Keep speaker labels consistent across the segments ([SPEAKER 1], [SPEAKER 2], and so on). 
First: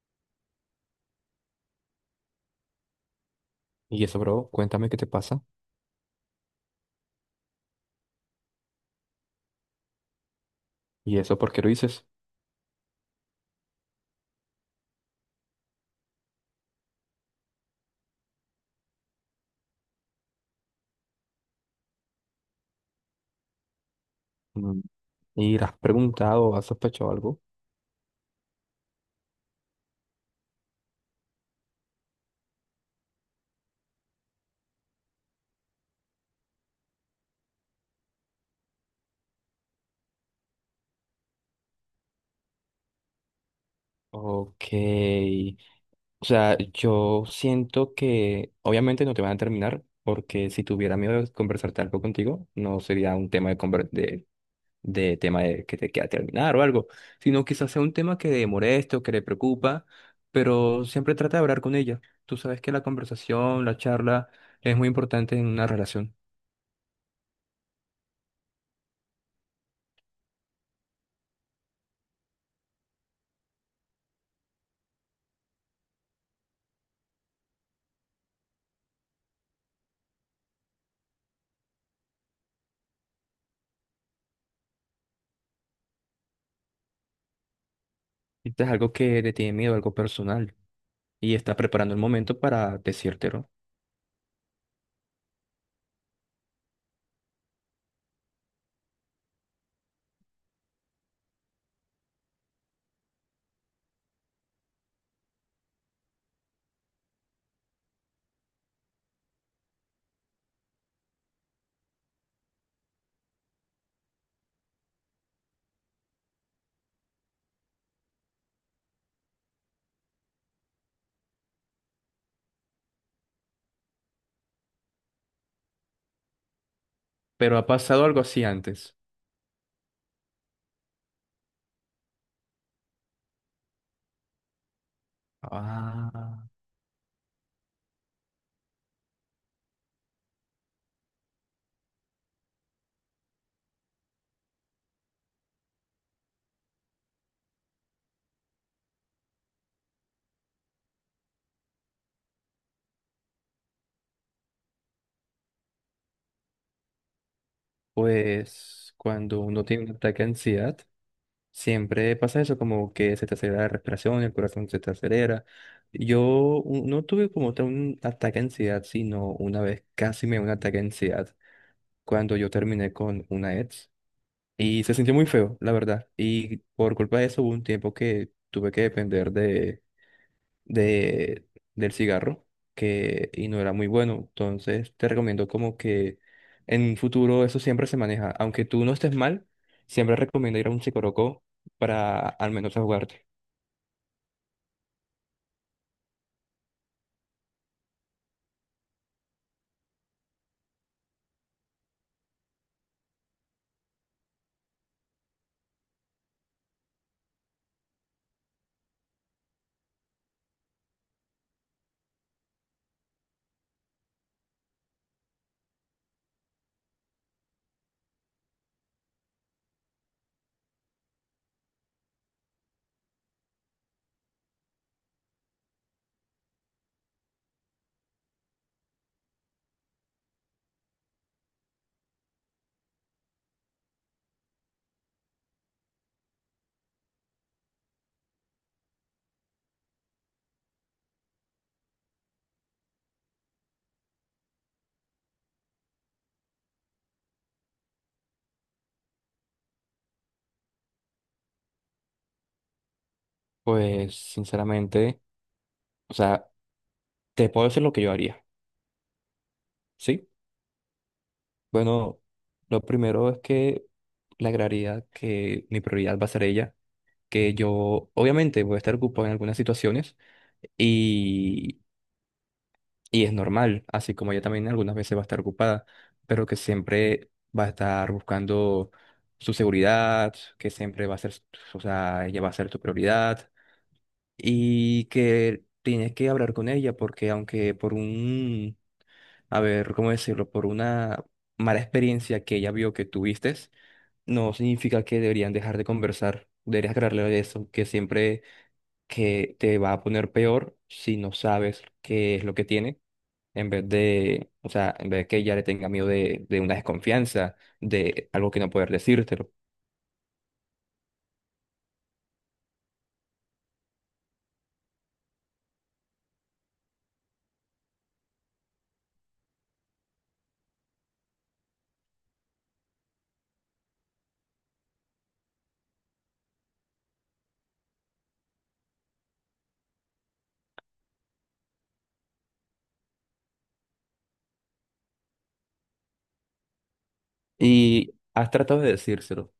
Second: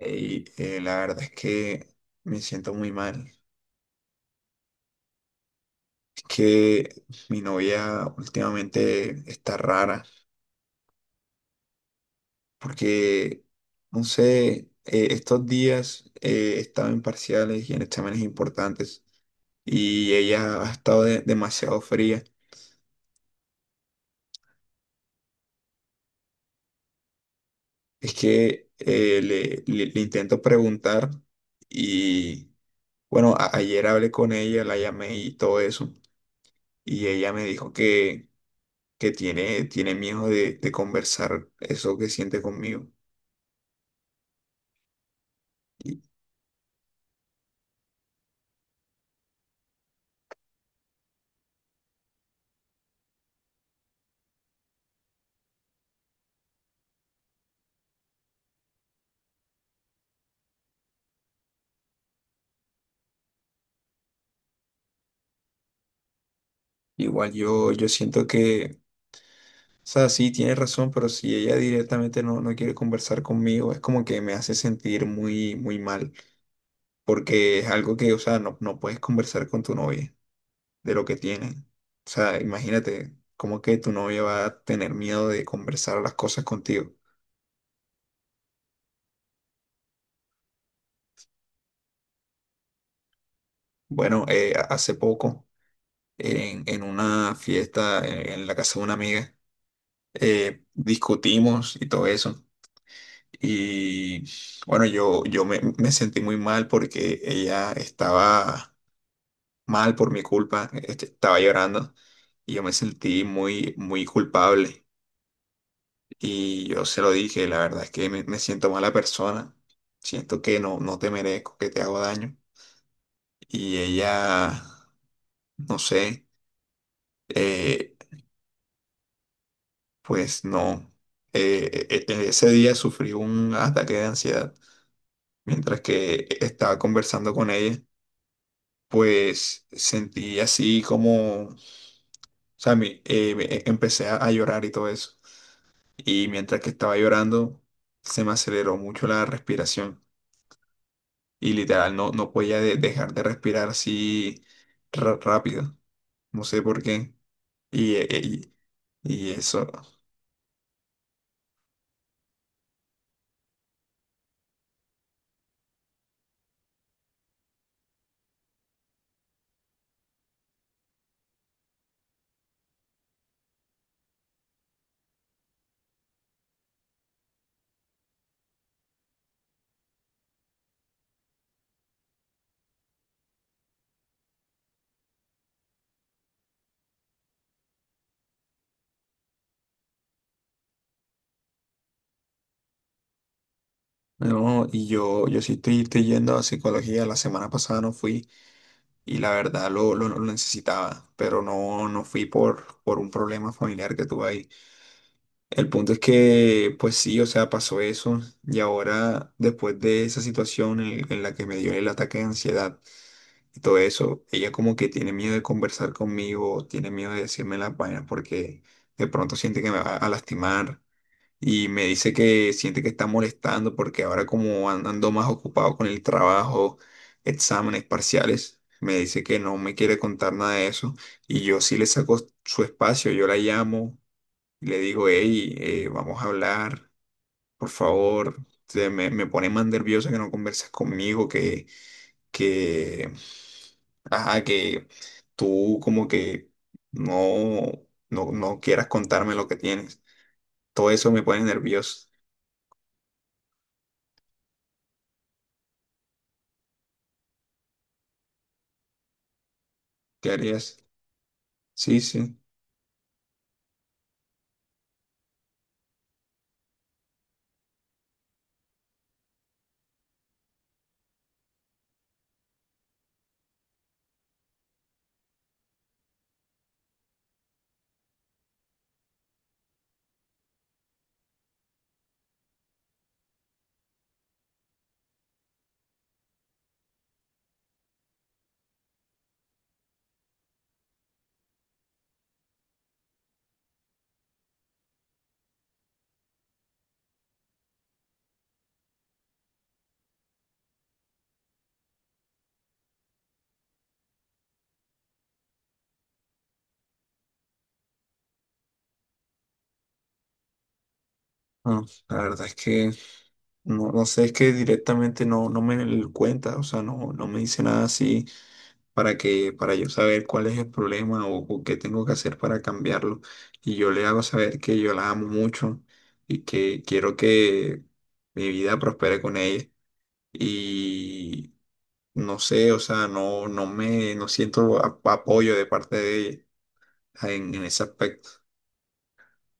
[SPEAKER 1] Y la verdad es que me siento muy mal.
[SPEAKER 2] Y eso, bro, cuéntame qué te pasa.
[SPEAKER 1] Es que mi novia últimamente está rara
[SPEAKER 2] ¿Y eso por qué lo dices?
[SPEAKER 1] porque, no sé, estos días he estado en parciales y en exámenes importantes, y ella ha estado demasiado fría.
[SPEAKER 2] Mm, ¿y le has preguntado o has sospechado algo?
[SPEAKER 1] Es que le intento preguntar y, bueno, ayer hablé con ella, la llamé y todo eso, y ella me dijo que tiene miedo de conversar eso que siente conmigo.
[SPEAKER 2] Ok.
[SPEAKER 1] Y,
[SPEAKER 2] O sea, yo siento que obviamente no te van a terminar, porque si tuviera miedo de conversarte algo contigo, no sería un tema de, de tema de que te queda terminar o algo, sino quizás sea un tema que le moleste o que le preocupa, pero siempre trata de hablar con ella. Tú sabes que la conversación, la charla es muy importante en una relación.
[SPEAKER 1] Igual yo siento que, o sea, sí, tiene razón, pero si ella directamente no, no quiere conversar conmigo, es como que me hace sentir muy, muy mal, porque es algo que, o sea, no, no puedes conversar con tu novia de lo que tienen. O sea, imagínate, como que tu novia va a tener miedo de conversar las cosas contigo.
[SPEAKER 2] Esto es algo que le tiene miedo, algo personal, y está preparando el momento para decírtelo.
[SPEAKER 1] Bueno, hace poco, en una fiesta en la casa de una amiga, discutimos y todo eso. Y bueno, me sentí muy mal porque ella estaba mal por mi culpa, este, estaba llorando y yo me sentí muy, muy culpable. Y yo se lo dije, la verdad es que me siento mala persona, siento que no, no te merezco, que te hago daño. Y ella, no sé,
[SPEAKER 2] Pero ha
[SPEAKER 1] eh,
[SPEAKER 2] pasado algo así antes.
[SPEAKER 1] pues no, ese día sufrí un ataque de ansiedad mientras que
[SPEAKER 2] Ah.
[SPEAKER 1] estaba conversando con ella, pues sentí así como, o sea, empecé a llorar y todo eso. Y mientras que estaba llorando, se me aceleró mucho la respiración. Y literal, no, no podía dejar de respirar así rápido. No sé por qué. Y, eh, eh,
[SPEAKER 2] Pues
[SPEAKER 1] y
[SPEAKER 2] cuando uno
[SPEAKER 1] eso.
[SPEAKER 2] tiene un ataque de ansiedad, siempre pasa eso, como que se te acelera la respiración, el corazón se te acelera. Yo no tuve como tal un ataque de ansiedad, sino una vez casi me dio un ataque de ansiedad cuando yo terminé con una ex y se sintió muy feo, la verdad. Y por culpa de eso hubo un tiempo que tuve que depender de, del cigarro que, y no era muy bueno. Entonces te recomiendo como que en un futuro eso siempre se maneja. Aunque tú no estés mal, siempre recomiendo ir a un psicólogo para al menos jugarte.
[SPEAKER 1] No, y yo sí estoy, estoy yendo a psicología. La semana pasada no fui y la verdad lo necesitaba, pero no, no fui por un problema familiar que tuve ahí. El punto es que, pues sí, o sea, pasó eso y ahora después de esa situación en la que me dio el ataque de ansiedad y todo eso, ella como que tiene miedo de conversar conmigo, tiene miedo de decirme las vainas porque de pronto siente que me va a lastimar, y me dice que siente que está molestando porque ahora como ando más ocupado con el trabajo, exámenes parciales, me dice que no me quiere contar nada de eso. Y yo sí le saco su espacio, yo la llamo y le digo, "Hey, vamos a hablar, por favor, me pone más nerviosa que no conversas conmigo, que, ajá, que tú como que no, no, no quieras contarme lo que tienes". Todo eso me pone nervioso.
[SPEAKER 2] Pues sinceramente, o sea, te puedo decir lo que yo haría, ¿sí?
[SPEAKER 1] ¿Qué harías? Sí,
[SPEAKER 2] Bueno,
[SPEAKER 1] sí.
[SPEAKER 2] lo primero es que le agregaría que mi prioridad va a ser ella, que yo obviamente voy a estar ocupado en algunas situaciones. Y es normal, así como ella también algunas veces va a estar ocupada, pero que siempre va a estar buscando su seguridad, que siempre va a ser, o sea, ella va a ser tu prioridad y que tienes que hablar con ella porque aunque por un, a ver, ¿cómo decirlo? Por una mala experiencia que ella vio que tuviste, no significa que deberían dejar de conversar. Deberías aclararle de eso, que siempre que te va a poner peor si no sabes qué es lo que tiene, en vez de, o sea, en vez de que ella le tenga miedo de una desconfianza, de algo que no poder decírtelo.
[SPEAKER 1] No, la verdad es que no, no sé, es que directamente no, no me lo cuenta, o sea, no, no me dice nada así para que, para yo saber cuál es el problema o qué tengo que hacer para cambiarlo. Y yo le hago saber que yo la amo mucho y que quiero que mi vida prospere con ella. Y no sé, o sea, no siento apoyo de parte de ella en ese
[SPEAKER 2] Y
[SPEAKER 1] aspecto.
[SPEAKER 2] has tratado de decírselo.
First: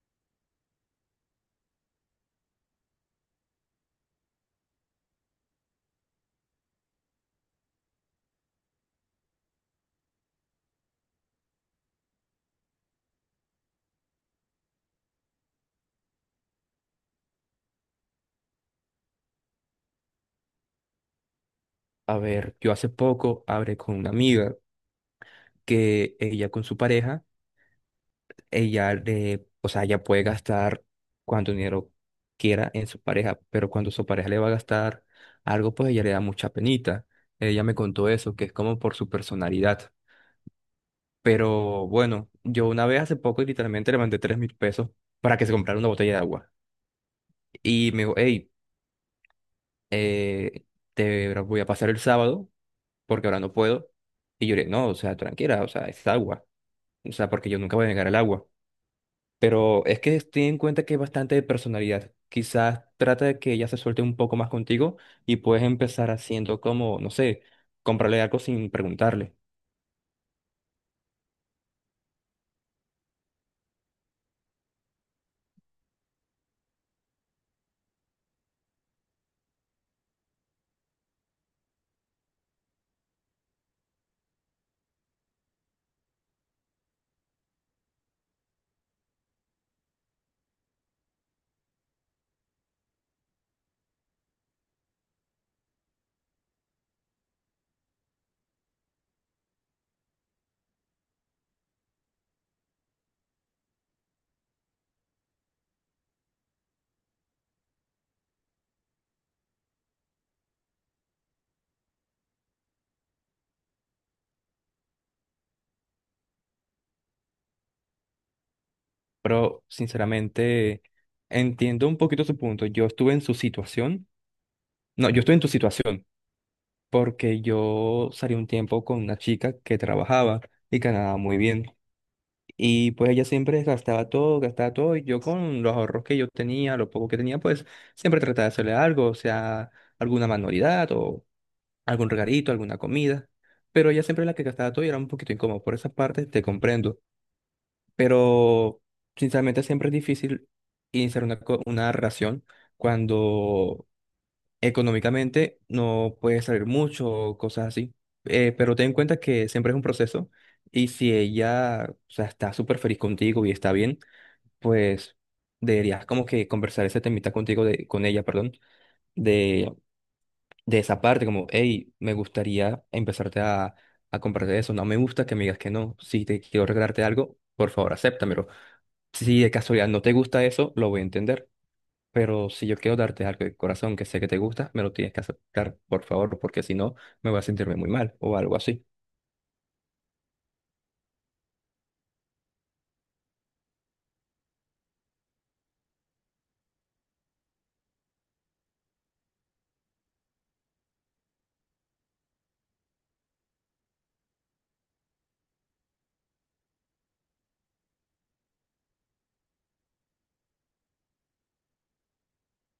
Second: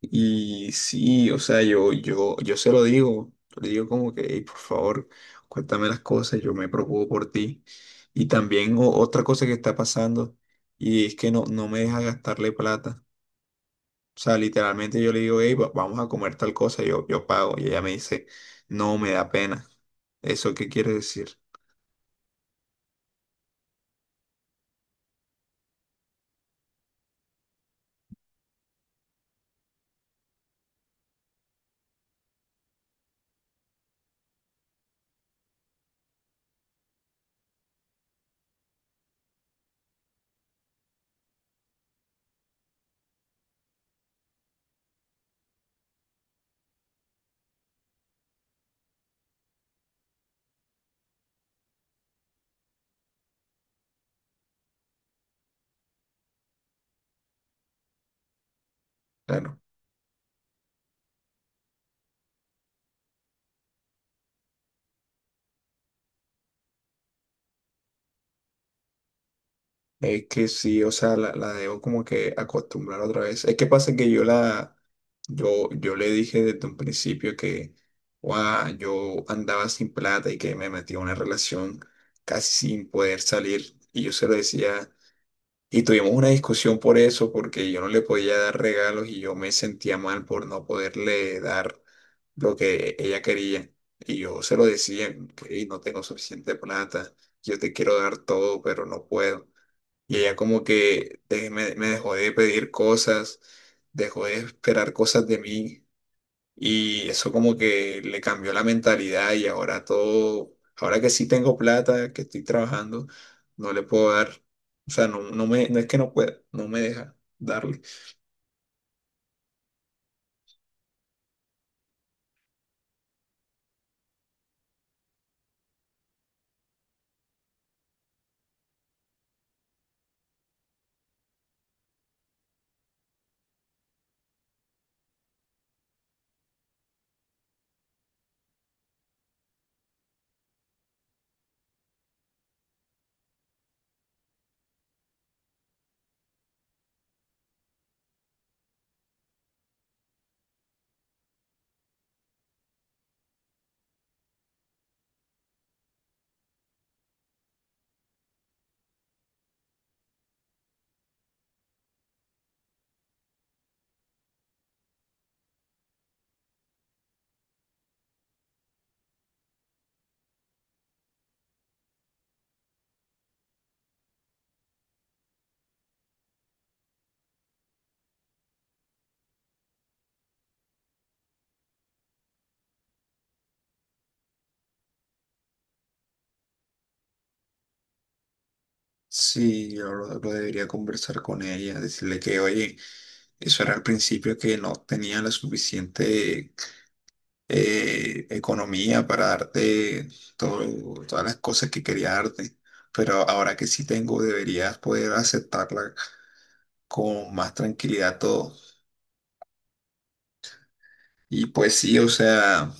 [SPEAKER 1] Y sí, o sea, yo se lo digo, le digo como que, "Ey, por favor, cuéntame las cosas, yo me preocupo por ti". Y también otra cosa que está pasando, y es que no, no me deja gastarle plata. O sea, literalmente yo le digo, "Hey, vamos a comer tal cosa, yo pago". Y ella me dice, "No, me da pena". ¿Eso qué quiere decir?
[SPEAKER 2] A ver, yo hace poco hablé con una amiga que ella con su pareja, ella le, o sea, ella puede gastar cuánto dinero quiera en su pareja, pero cuando su pareja le va a gastar algo, pues ella le da mucha penita. Ella me contó eso, que es como por su personalidad. Pero bueno, yo una vez hace poco literalmente le mandé 3.000 pesos para que se comprara una botella de agua. Y me dijo, hey, eh, te voy a pasar el sábado porque ahora no puedo. Y yo le dije, no, o sea, tranquila, o sea, es agua. O sea, porque yo nunca voy a negar el agua.
[SPEAKER 1] Claro.
[SPEAKER 2] Pero es que ten en cuenta que es bastante de personalidad. Quizás trata de que ella se suelte un poco más contigo y puedes empezar haciendo como, no sé, comprarle algo sin preguntarle.
[SPEAKER 1] Es que sí, o sea, la debo como que acostumbrar otra vez. Es que pasa que yo le dije desde un principio que, "Guau, yo andaba sin plata y que me metí en una relación casi sin poder salir". Y yo se lo decía, y tuvimos una discusión por eso, porque yo no le podía dar regalos y yo me sentía mal por no poderle dar lo que ella quería. Y yo se lo decía, y no tengo suficiente plata, yo te quiero dar todo, pero no puedo. Y ella como que me dejó de pedir cosas, dejó de esperar cosas de mí, y eso como que le cambió la mentalidad, y ahora todo, ahora que sí tengo plata, que estoy trabajando, no le puedo dar, o sea, no es que no pueda, no me deja darle.
[SPEAKER 2] Pero sinceramente... Entiendo un poquito su punto. Yo estuve en su situación. No, yo estoy en tu situación, porque yo salí un tiempo con una chica que trabajaba y ganaba muy bien. Y pues ella siempre gastaba todo, y yo con los ahorros que yo tenía, lo poco que tenía, pues siempre trataba de hacerle algo, o sea, alguna manualidad o algún regalito, alguna comida. Pero ella siempre era la que gastaba todo y era un poquito incómodo. Por esa parte te comprendo. Pero sinceramente siempre es difícil iniciar una, una relación cuando económicamente no puede salir mucho o cosas así. Pero ten en cuenta que siempre es un proceso y si ella, o sea, está súper feliz contigo y está bien, pues deberías como que conversar ese temita contigo, de, con ella, perdón, de, de esa parte, como, hey, me gustaría a comprarte eso, no me gusta que me digas que no, si te quiero regalarte algo, por favor, acéptamelo. Si de casualidad no te gusta eso, lo voy a entender. Pero si yo quiero darte algo de corazón que sé que te gusta, me lo tienes que aceptar, por favor, porque si no, me voy a sentirme muy mal o algo así.
[SPEAKER 1] Sí, yo lo debería conversar con ella, decirle que, oye, eso era al principio que no tenía la suficiente economía para darte todas las cosas que quería darte, pero ahora que sí tengo, deberías poder aceptarla con más tranquilidad todo. Y pues sí, o sea,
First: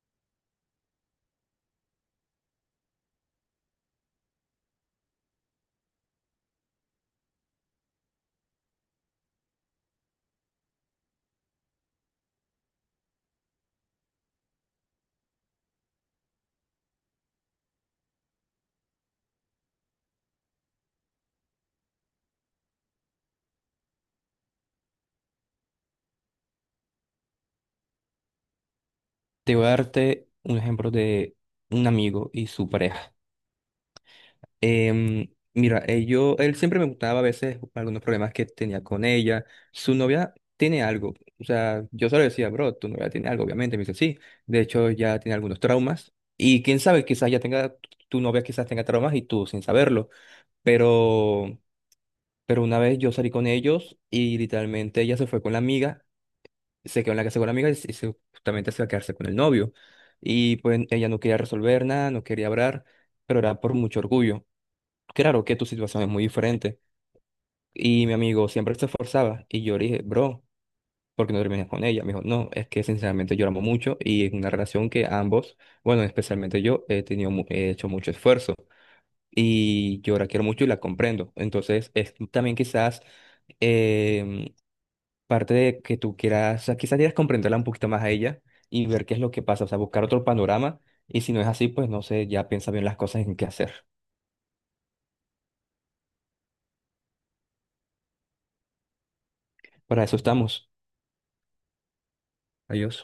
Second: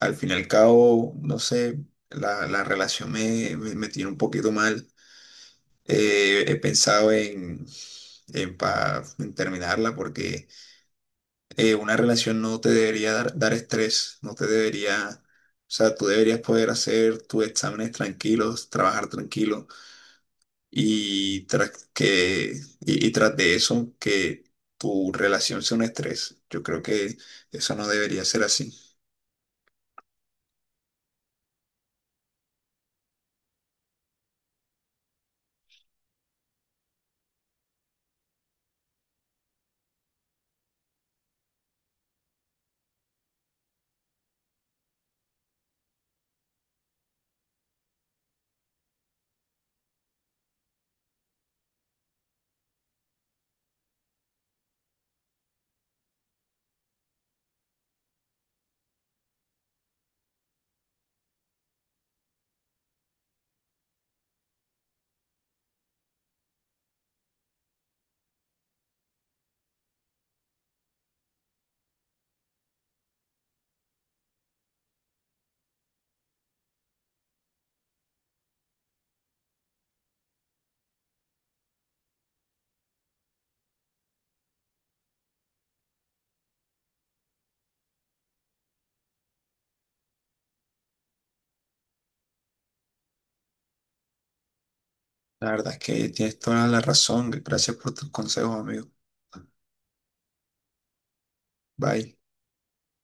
[SPEAKER 1] al fin y al cabo, no sé, la relación me tiene un poquito mal. He pensado en, en terminarla porque una relación no te debería dar, dar estrés, no te debería, o sea, tú deberías poder hacer tus exámenes tranquilos, trabajar tranquilo, y tras que, y tras de eso, que tu relación sea un estrés. Yo creo que eso no debería ser así.
[SPEAKER 2] Te voy a darte un ejemplo de un amigo y su pareja. Em, mira, él siempre me contaba a veces algunos problemas que tenía con ella. Su novia tiene algo. O sea, yo solo decía, bro, tu novia tiene algo, obviamente. Me dice, sí. De hecho, ya tiene algunos traumas. Y quién sabe, quizás ya tenga, tu novia quizás tenga traumas y tú sin saberlo. Pero Pero una vez yo salí con ellos y literalmente ella se fue con la amiga, se quedó en la casa con la amiga y justamente se iba a quedarse con el novio. Y pues ella no quería resolver nada, no quería hablar, pero era por mucho orgullo. Claro que tu situación es muy diferente. Y mi amigo siempre se esforzaba y yo le dije, bro, ¿por qué no terminas con ella? Me dijo, no, es que sinceramente lloramos mucho y es una relación que ambos, bueno, especialmente yo, he tenido, he hecho mucho esfuerzo y yo la quiero mucho y la comprendo. Entonces es también quizás... em, parte de que tú quieras, o sea, quizás quieras comprenderla un poquito más a ella y ver qué es lo que pasa, o sea, buscar otro panorama y si no es así, pues no sé, ya piensa bien las cosas en qué hacer.
[SPEAKER 1] La verdad es que tienes toda la razón. Gracias por tus consejos, amigo.
[SPEAKER 2] Para eso estamos.
[SPEAKER 1] Bye.
[SPEAKER 2] Adiós.